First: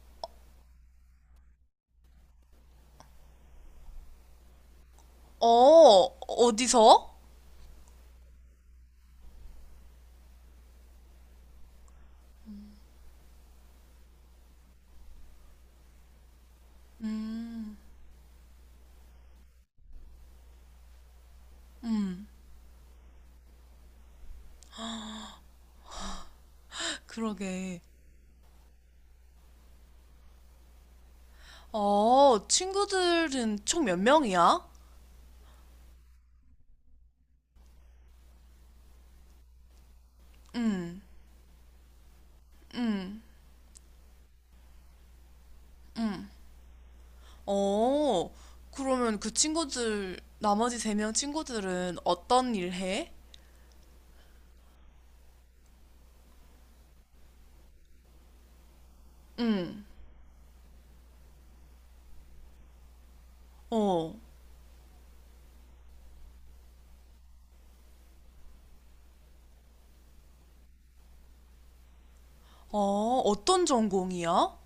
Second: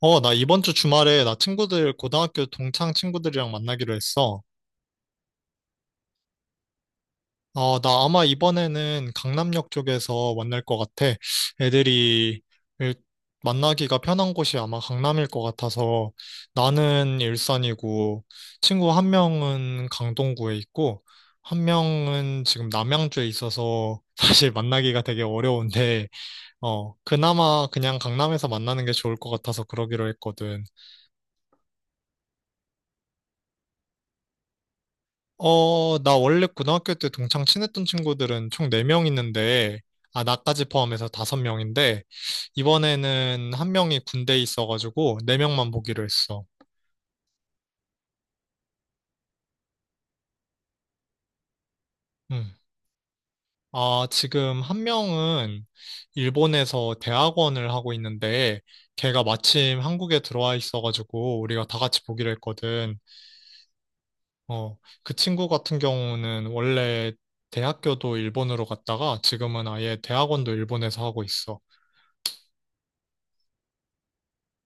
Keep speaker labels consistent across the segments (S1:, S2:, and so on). S1: 어, 나 이번 주 주말에 나 친구들, 고등학교 동창 친구들이랑 만나기로 했어.
S2: 어, 어디서?
S1: 어, 나 아마 이번에는 강남역 쪽에서 만날 것 같아. 애들이 일- 만나기가 편한 곳이 아마 강남일 것 같아서 나는 일산이고 친구 한 명은 강동구에 있고 한 명은 지금 남양주에 있어서 사실 만나기가 되게 어려운데, 어, 그나마
S2: 그러게.
S1: 그냥 강남에서 만나는 게 좋을 것 같아서 그러기로 했거든.
S2: 어, 친구들은 총 몇 명이야?
S1: 어, 나 원래 고등학교 때 동창 친했던 친구들은 총 4명 있는데, 아, 나까지
S2: 응.
S1: 포함해서 5명인데,
S2: 응.
S1: 이번에는 한 명이 군대에 있어가지고 4명만 보기로 했어.
S2: 어, 그러면 그 친구들, 나머지 세 명 친구들은
S1: 음.
S2: 어떤 일 해?
S1: 아, 지금 한 명은 일본에서 대학원을 하고 있는데, 걔가 마침
S2: 응.
S1: 한국에 들어와 있어가지고 우리가 다 같이 보기로 했거든.
S2: 어.
S1: 어, 그 친구 같은 경우는 원래 대학교도 일본으로 갔다가 지금은 아예 대학원도 일본에서 하고 있어.
S2: 어, 어떤 전공이야?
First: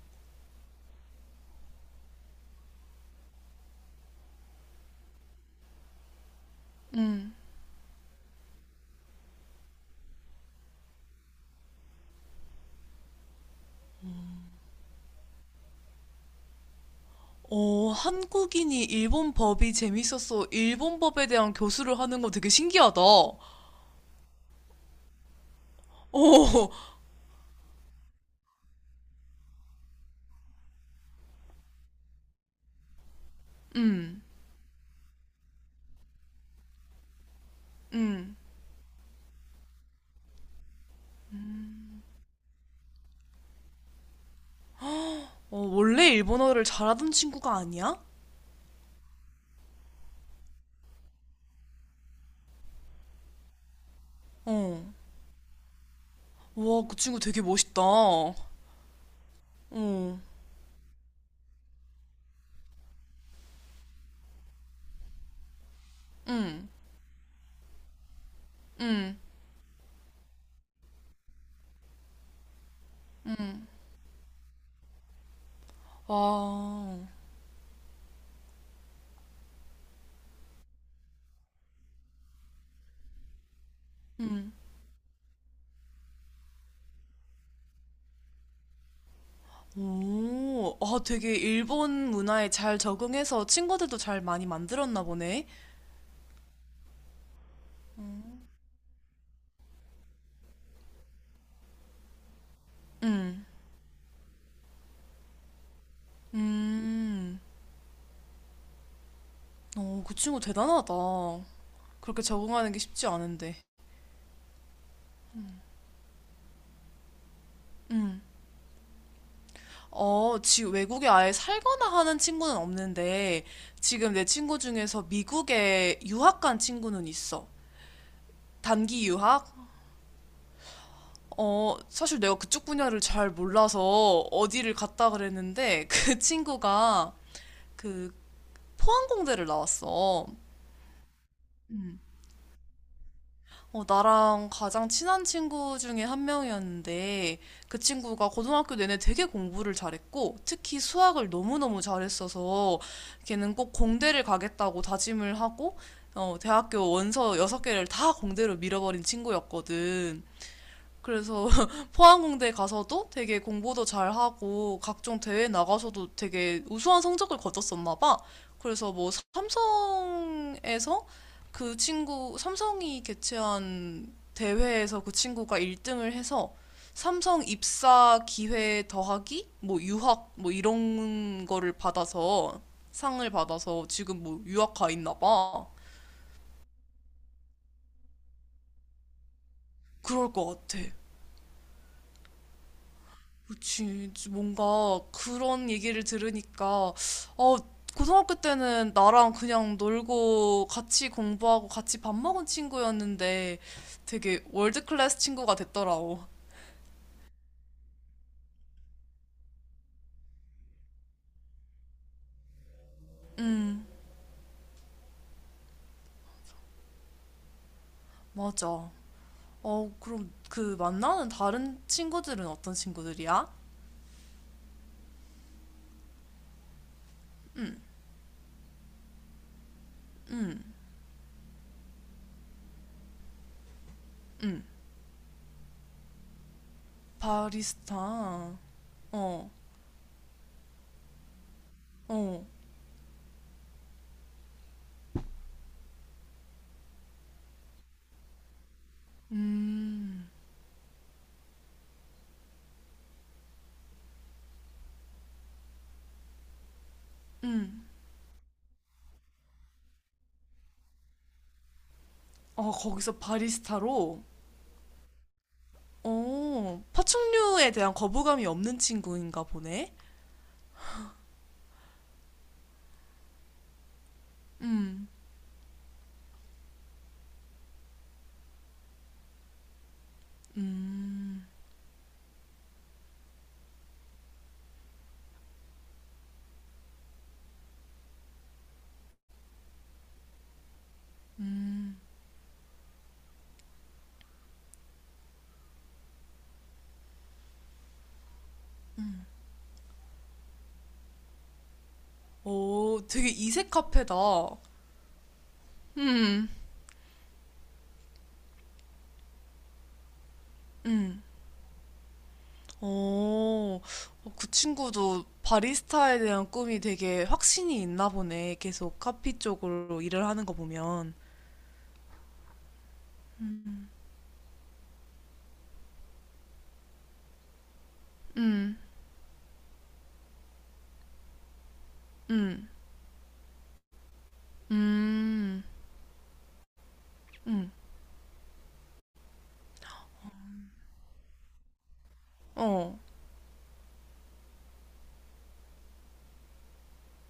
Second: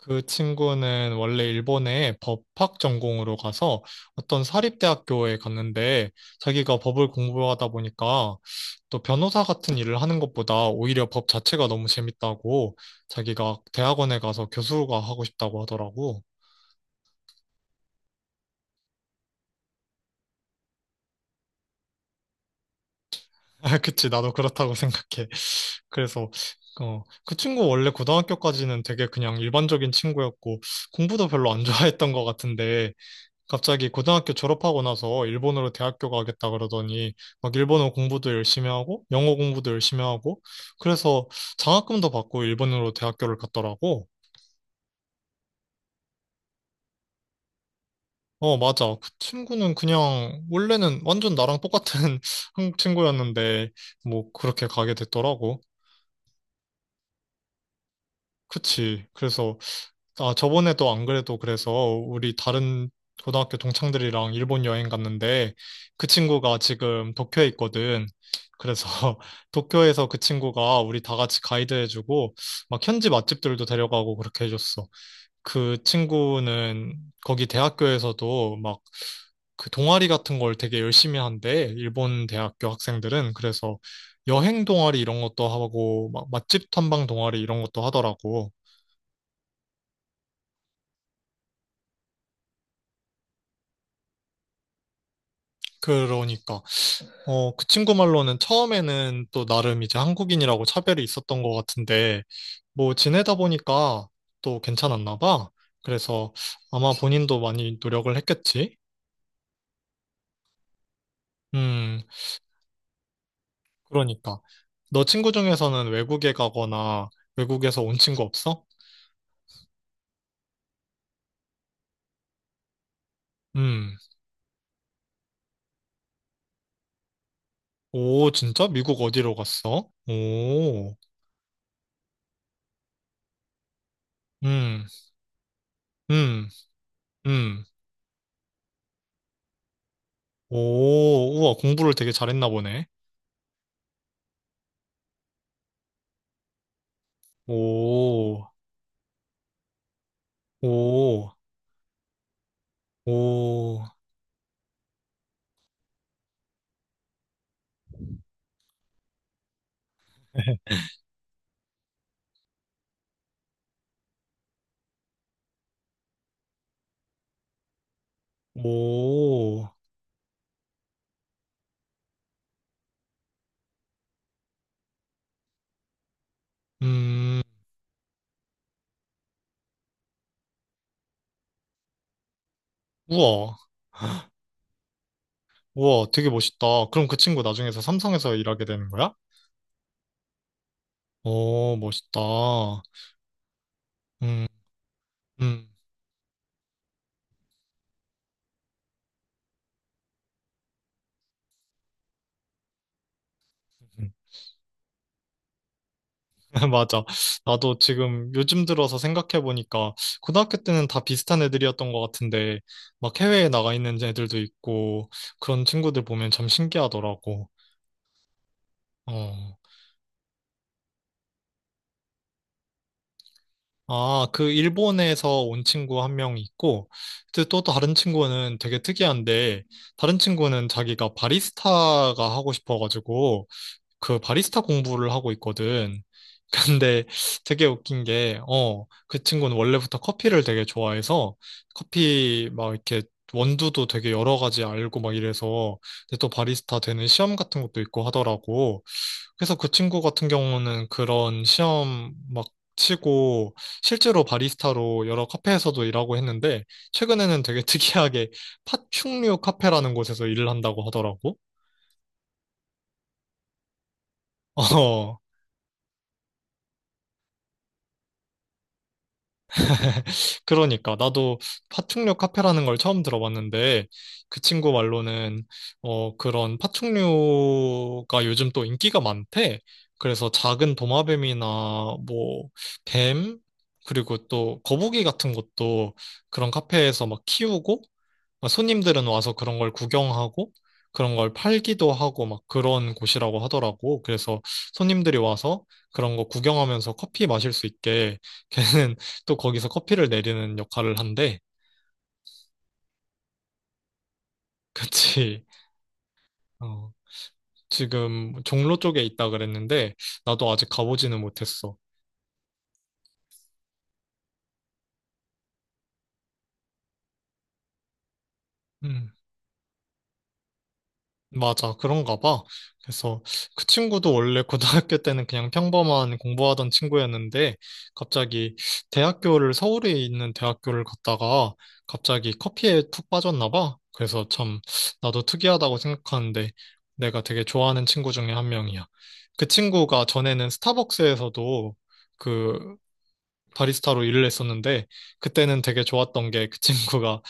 S1: 그 친구는 원래 일본에 법학 전공으로 가서 어떤 사립대학교에 갔는데 자기가 법을
S2: 응.
S1: 공부하다 보니까 또 변호사 같은 일을 하는 것보다 오히려 법 자체가 너무 재밌다고 자기가 대학원에 가서 교수가 하고 싶다고 하더라고.
S2: 어, 한국인이 일본 법이 재밌어서 일본 법에 대한 교수를 하는 거 되게 신기하다. 어.
S1: 아, 그치, 나도 그렇다고 생각해. 그래서 어, 그 친구 원래 고등학교까지는 되게 그냥 일반적인 친구였고 공부도 별로 안 좋아했던 것 같은데 갑자기
S2: 음.
S1: 고등학교 졸업하고 나서 일본으로 대학교 가겠다 그러더니 막 일본어 공부도
S2: 음.
S1: 열심히 하고 영어 공부도 열심히 하고 그래서 장학금도 받고 일본으로 대학교를 갔더라고.
S2: 어, 원래 일본어를 잘하던 친구가 아니야?
S1: 어, 맞아. 그 친구는 그냥 원래는 완전 나랑 똑같은 한국 친구였는데 뭐 그렇게
S2: 어.
S1: 가게 됐더라고.
S2: 와, 그 친구 되게 멋있다. 어.
S1: 그치. 그래서
S2: 응.
S1: 아, 저번에도 안 그래도 그래서 우리 다른 고등학교 동창들이랑 일본 여행 갔는데 그 친구가 지금 도쿄에 있거든. 그래서
S2: 응.
S1: 도쿄에서 그 친구가 우리 다 같이 가이드 해주고 막 현지 맛집들도
S2: 응.
S1: 데려가고 그렇게 해줬어. 그 친구는
S2: 와.
S1: 거기 대학교에서도 막 그 동아리 같은 걸 되게 열심히 한대. 일본 대학교 학생들은. 그래서
S2: 응.
S1: 여행 동아리 이런 것도 하고 막 맛집 탐방 동아리 이런 것도 하더라고.
S2: 오, 아, 되게 일본 문화에 잘 적응해서 친구들도 잘 많이 만들었나 보네.
S1: 그러니까. 어, 그 친구 말로는 처음에는 또 나름 이제 한국인이라고 차별이 있었던 것 같은데, 뭐 지내다
S2: 응.
S1: 보니까 또 괜찮았나 봐. 그래서 아마 본인도
S2: 음.
S1: 많이 노력을 했겠지?
S2: 어, 그 친구 대단하다.
S1: 음,
S2: 그렇게 적응하는 게 쉽지 않은데.
S1: 그러니까. 너 친구 중에서는 외국에 가거나 외국에서 온
S2: 응.
S1: 친구 없어?
S2: 어, 지금 외국에 아예 살거나 하는 친구는 없는데,
S1: 음,
S2: 지금 내 친구 중에서 미국에 유학 간 친구는 있어.
S1: 오, 진짜? 미국
S2: 단기
S1: 어디로
S2: 유학?
S1: 갔어? 오,
S2: 어, 사실 내가 그쪽 분야를 잘 몰라서 어디를
S1: 음,
S2: 갔다 그랬는데 그
S1: 음,
S2: 친구가
S1: 음,
S2: 그 항공대를 나왔어.
S1: 오, 우와, 공부를
S2: 음.
S1: 되게 잘했나 보네.
S2: 어, 나랑 가장 친한 친구 중에 한 명이었는데 그 친구가
S1: 오,
S2: 고등학교 내내 되게 공부를 잘했고 특히 수학을
S1: 오,
S2: 너무너무 잘했어서 걔는 꼭
S1: 오.
S2: 공대를 가겠다고 다짐을 하고, 어, 대학교 원서 여섯 개를 다 공대로 밀어버린 친구였거든. 그래서 포항공대 가서도 되게 공부도 잘하고 각종 대회 나가서도 되게 우수한 성적을 거뒀었나 봐. 그래서 뭐
S1: 오,
S2: 삼성에서, 그 친구, 삼성이 개최한 대회에서 그 친구가 1등을 해서
S1: 음,
S2: 삼성 입사 기회 더하기 뭐 유학 뭐 이런 거를 받아서 상을
S1: 우와,
S2: 받아서 지금 뭐 유학 가 있나 봐.
S1: 우와, 되게 멋있다. 그럼 그 친구 나중에서 삼성에서 일하게 되는 거야?
S2: 그럴 것 같아.
S1: 오, 멋있다.
S2: 그치.
S1: 음,
S2: 뭔가
S1: 음.
S2: 그런 얘기를 들으니까, 어, 고등학교 때는 나랑 그냥 놀고 같이 공부하고 같이 밥 먹은 친구였는데 되게 월드클래스 친구가 됐더라고.
S1: 맞아. 나도 지금 요즘 들어서 생각해보니까 고등학교 때는 다 비슷한 애들이었던 것 같은데 막 해외에 나가
S2: 음.
S1: 있는 애들도 있고 그런 친구들 보면 참 신기하더라고.
S2: 맞아.
S1: 어.
S2: 어, 그럼 그 만나는 다른 친구들은 어떤 친구들이야?
S1: 아, 그 일본에서 온 친구 한 명 있고, 이제 또
S2: 음.
S1: 다른 친구는 되게 특이한데, 다른
S2: 음.
S1: 친구는 자기가 바리스타가 하고 싶어가지고, 그 바리스타
S2: 음.
S1: 공부를 하고 있거든. 근데 되게 웃긴 게,
S2: 바리스타.
S1: 어, 그
S2: 어.
S1: 친구는 원래부터 커피를 되게 좋아해서,
S2: 어.
S1: 커피 막 이렇게 원두도 되게 여러 가지 알고 막 이래서, 근데 또 바리스타 되는 시험 같은 것도 있고 하더라고. 그래서 그 친구 같은
S2: 음.
S1: 경우는 그런 시험 막 치고 실제로 바리스타로 여러 카페에서도 일하고 했는데 최근에는 되게
S2: 음.
S1: 특이하게 파충류 카페라는 곳에서 일을 한다고 하더라고.
S2: 어, 거기서 바리스타로?
S1: 어.
S2: 어, 파충류에 대한 거부감이 없는 친구인가 보네.
S1: 그러니까 나도 파충류 카페라는 걸 처음 들어봤는데 그 친구
S2: 음.
S1: 말로는 어 그런 파충류가 요즘 또 인기가 많대. 그래서 작은 도마뱀이나
S2: 음.
S1: 뭐 뱀, 그리고 또 거북이 같은 것도 그런 카페에서 막 키우고 막 손님들은 와서 그런 걸 구경하고 그런 걸 팔기도
S2: 음.
S1: 하고 막 그런 곳이라고 하더라고. 그래서 손님들이 와서 그런 거 구경하면서 커피 마실 수 있게 걔는 또 거기서 커피를 내리는 역할을 한대.
S2: 오, 되게 이색 카페다.
S1: 그치.
S2: 음.
S1: 어, 지금 종로 쪽에 있다 그랬는데, 나도 아직 가보지는
S2: 음.
S1: 못했어.
S2: 오. 어, 그 친구도 바리스타에 대한 꿈이 되게 확신이 있나 보네. 계속
S1: 음.
S2: 카피 쪽으로 일을 하는 거 보면.
S1: 맞아, 그런가 봐. 그래서 그 친구도 원래 고등학교 때는 그냥 평범한 공부하던 친구였는데 갑자기
S2: 음.
S1: 대학교를 서울에 있는 대학교를 갔다가 갑자기
S2: 음.
S1: 커피에 푹 빠졌나 봐. 그래서 참 나도
S2: 음.
S1: 특이하다고 생각하는데 내가 되게
S2: 음.
S1: 좋아하는 친구 중에 한 명이야. 그 친구가 전에는 스타벅스에서도 그
S2: 어.
S1: 바리스타로 일을 했었는데 그때는 되게 좋았던 게 그 친구가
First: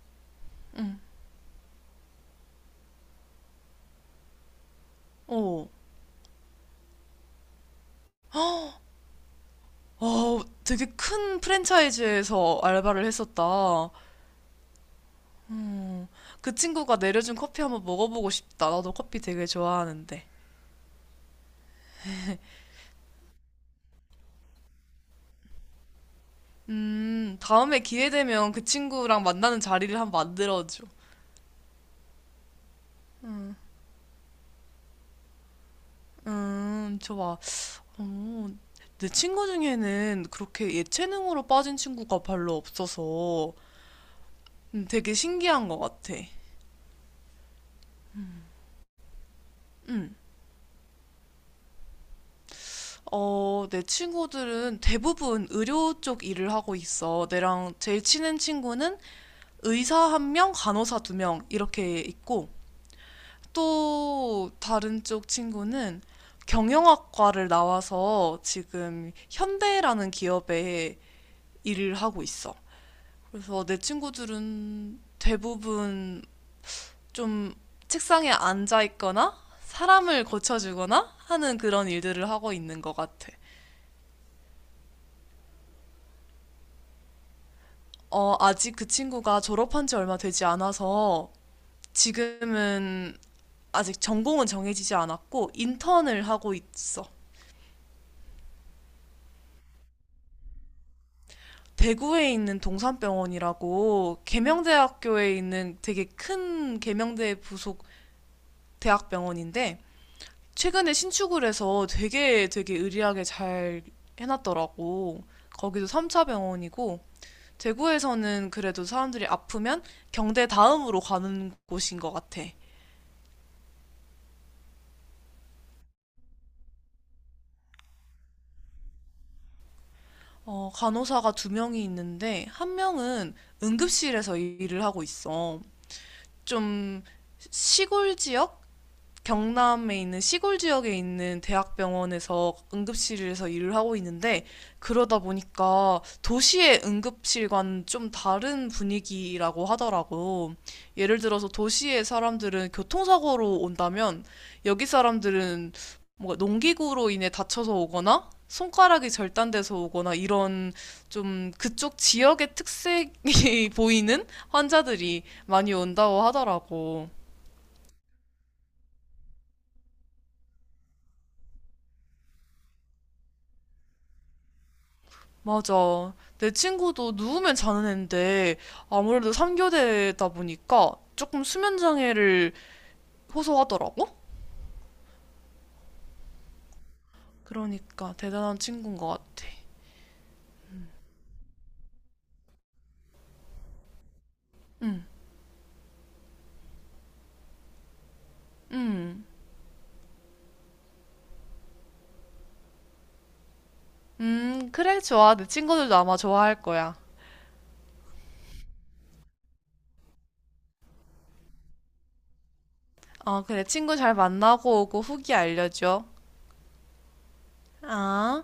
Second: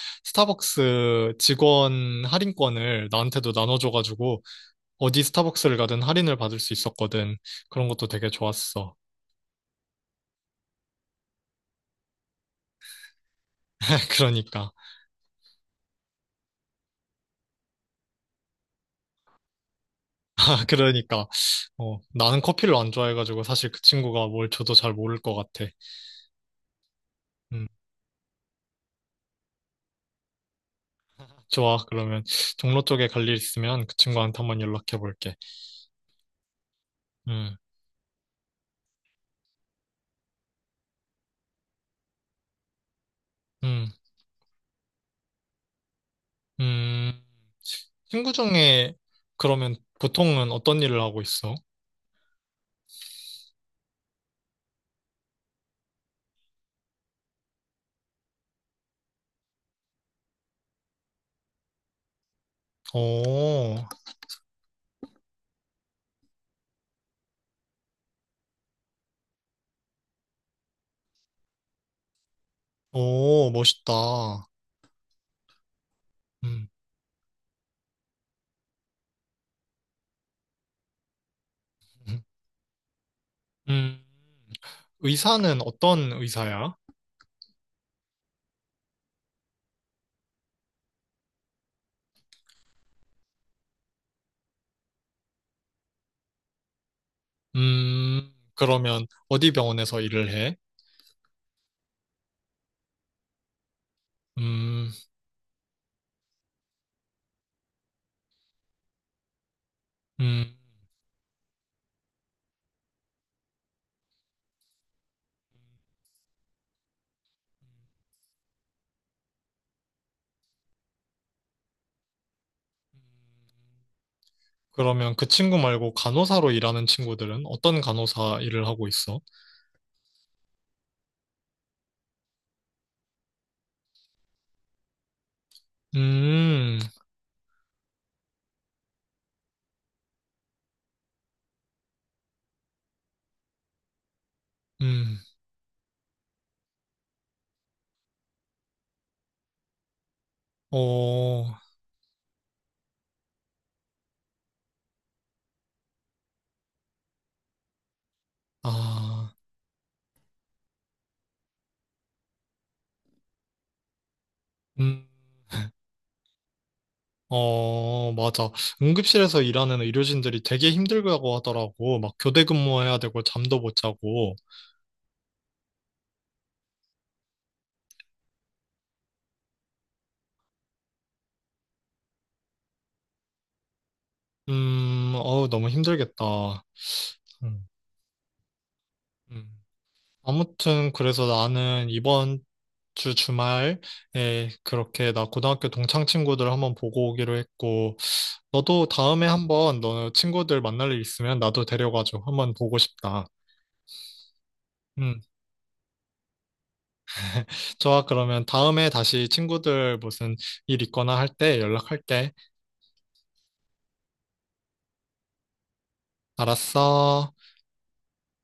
S2: 음.
S1: 스타벅스 직원 할인권을 나한테도 나눠줘가지고 어디
S2: 어.
S1: 스타벅스를 가든 할인을 받을 수 있었거든. 그런 것도 되게 좋았어.
S2: 어, 되게 큰 프랜차이즈에서 알바를 했었다.
S1: 그러니까.
S2: 어, 그 친구가 내려준 커피 한번 먹어보고 싶다. 나도 커피 되게 좋아하는데.
S1: 아, 그러니까. 어, 나는 커피를 안 좋아해가지고 사실 그 친구가 뭘 줘도 잘 모를 것 같아. 음,
S2: 다음에 기회 되면 그 친구랑 만나는 자리를 한번 만들어줘.
S1: 좋아. 그러면 종로 쪽에 갈 일
S2: 음.
S1: 있으면 그 친구한테 한번 연락해 볼게.
S2: 좋아.
S1: 음,
S2: 어, 내 친구 중에는 그렇게 예체능으로 빠진 친구가 별로 없어서,
S1: 음,
S2: 되게 신기한 것 같아.
S1: 음. 친구 중에 그러면
S2: 음.
S1: 보통은 어떤 일을 하고 있어?
S2: 어, 내 친구들은 대부분 의료 쪽 일을 하고 있어. 내랑 제일 친한 친구는 의사 한 명, 간호사 두 명 이렇게 있고,
S1: 오,
S2: 또 다른 쪽 친구는 경영학과를 나와서 지금 현대라는 기업에 일을 하고 있어.
S1: 오,
S2: 그래서 내
S1: 멋있다.
S2: 친구들은 대부분
S1: 음,
S2: 좀 책상에 앉아 있거나 사람을 고쳐주거나 하는 그런
S1: 음.
S2: 일들을 하고 있는 것 같아.
S1: 음. 의사는 어떤 의사야?
S2: 어, 아직 그 친구가 졸업한 지 얼마 되지 않아서 지금은 아직 전공은 정해지지 않았고 인턴을 하고 있어.
S1: 그러면 어디 병원에서 일을 해?
S2: 대구에 있는 동산병원이라고
S1: 음,
S2: 계명대학교에 있는 되게 큰 계명대 부속 대학병원인데
S1: 음, 음.
S2: 최근에 신축을 해서 되게 의리하게 잘 해놨더라고. 거기도 3차 병원이고 대구에서는 그래도 사람들이 아프면 경대 다음으로 가는 곳인 것 같아.
S1: 그러면 그 친구 말고 간호사로 일하는 친구들은 어떤 간호사 일을 하고 있어?
S2: 어, 간호사가 두 명이 있는데 한 명은 응급실에서 일을 하고 있어.
S1: 음,
S2: 좀 시골 지역? 경남에 있는 시골 지역에 있는 대학병원에서 응급실에서 일을 하고 있는데 그러다
S1: 음,
S2: 보니까 도시의 응급실과는 좀 다른 분위기라고 하더라고. 예를
S1: 어,
S2: 들어서 도시의 사람들은 교통사고로 온다면 여기 사람들은 뭔가 농기구로 인해 다쳐서 오거나 손가락이
S1: 아,
S2: 절단돼서 오거나 이런 좀 그쪽 지역의 특색이 보이는
S1: 음,
S2: 환자들이 많이 온다고 하더라고.
S1: 어, 맞아. 응급실에서 일하는 의료진들이 되게 힘들다고 하더라고. 막 교대 근무해야 되고 잠도 못 자고.
S2: 맞아. 내 친구도 누우면 자는 애인데 아무래도 3교대다 보니까 조금 수면 장애를 호소하더라고?
S1: 어우, 너무 힘들겠다. 음,
S2: 그러니까 대단한 친구인 것
S1: 음.
S2: 같아.
S1: 아무튼 그래서 나는 이번 주 주말에
S2: 응.
S1: 그렇게 나 고등학교 동창 친구들 한번 보고 오기로 했고, 너도
S2: 응.
S1: 다음에 한번 너 친구들 만날 일 있으면 나도 데려가줘. 한번 보고 싶다.
S2: 그래,
S1: 음,
S2: 좋아. 내 친구들도 아마 좋아할 거야.
S1: 좋아. 그러면 다음에 다시 친구들 무슨 일 있거나 할 때 연락할게.
S2: 어, 그래. 친구 잘 만나고 오고 후기 알려줘.
S1: 알았어.
S2: 아.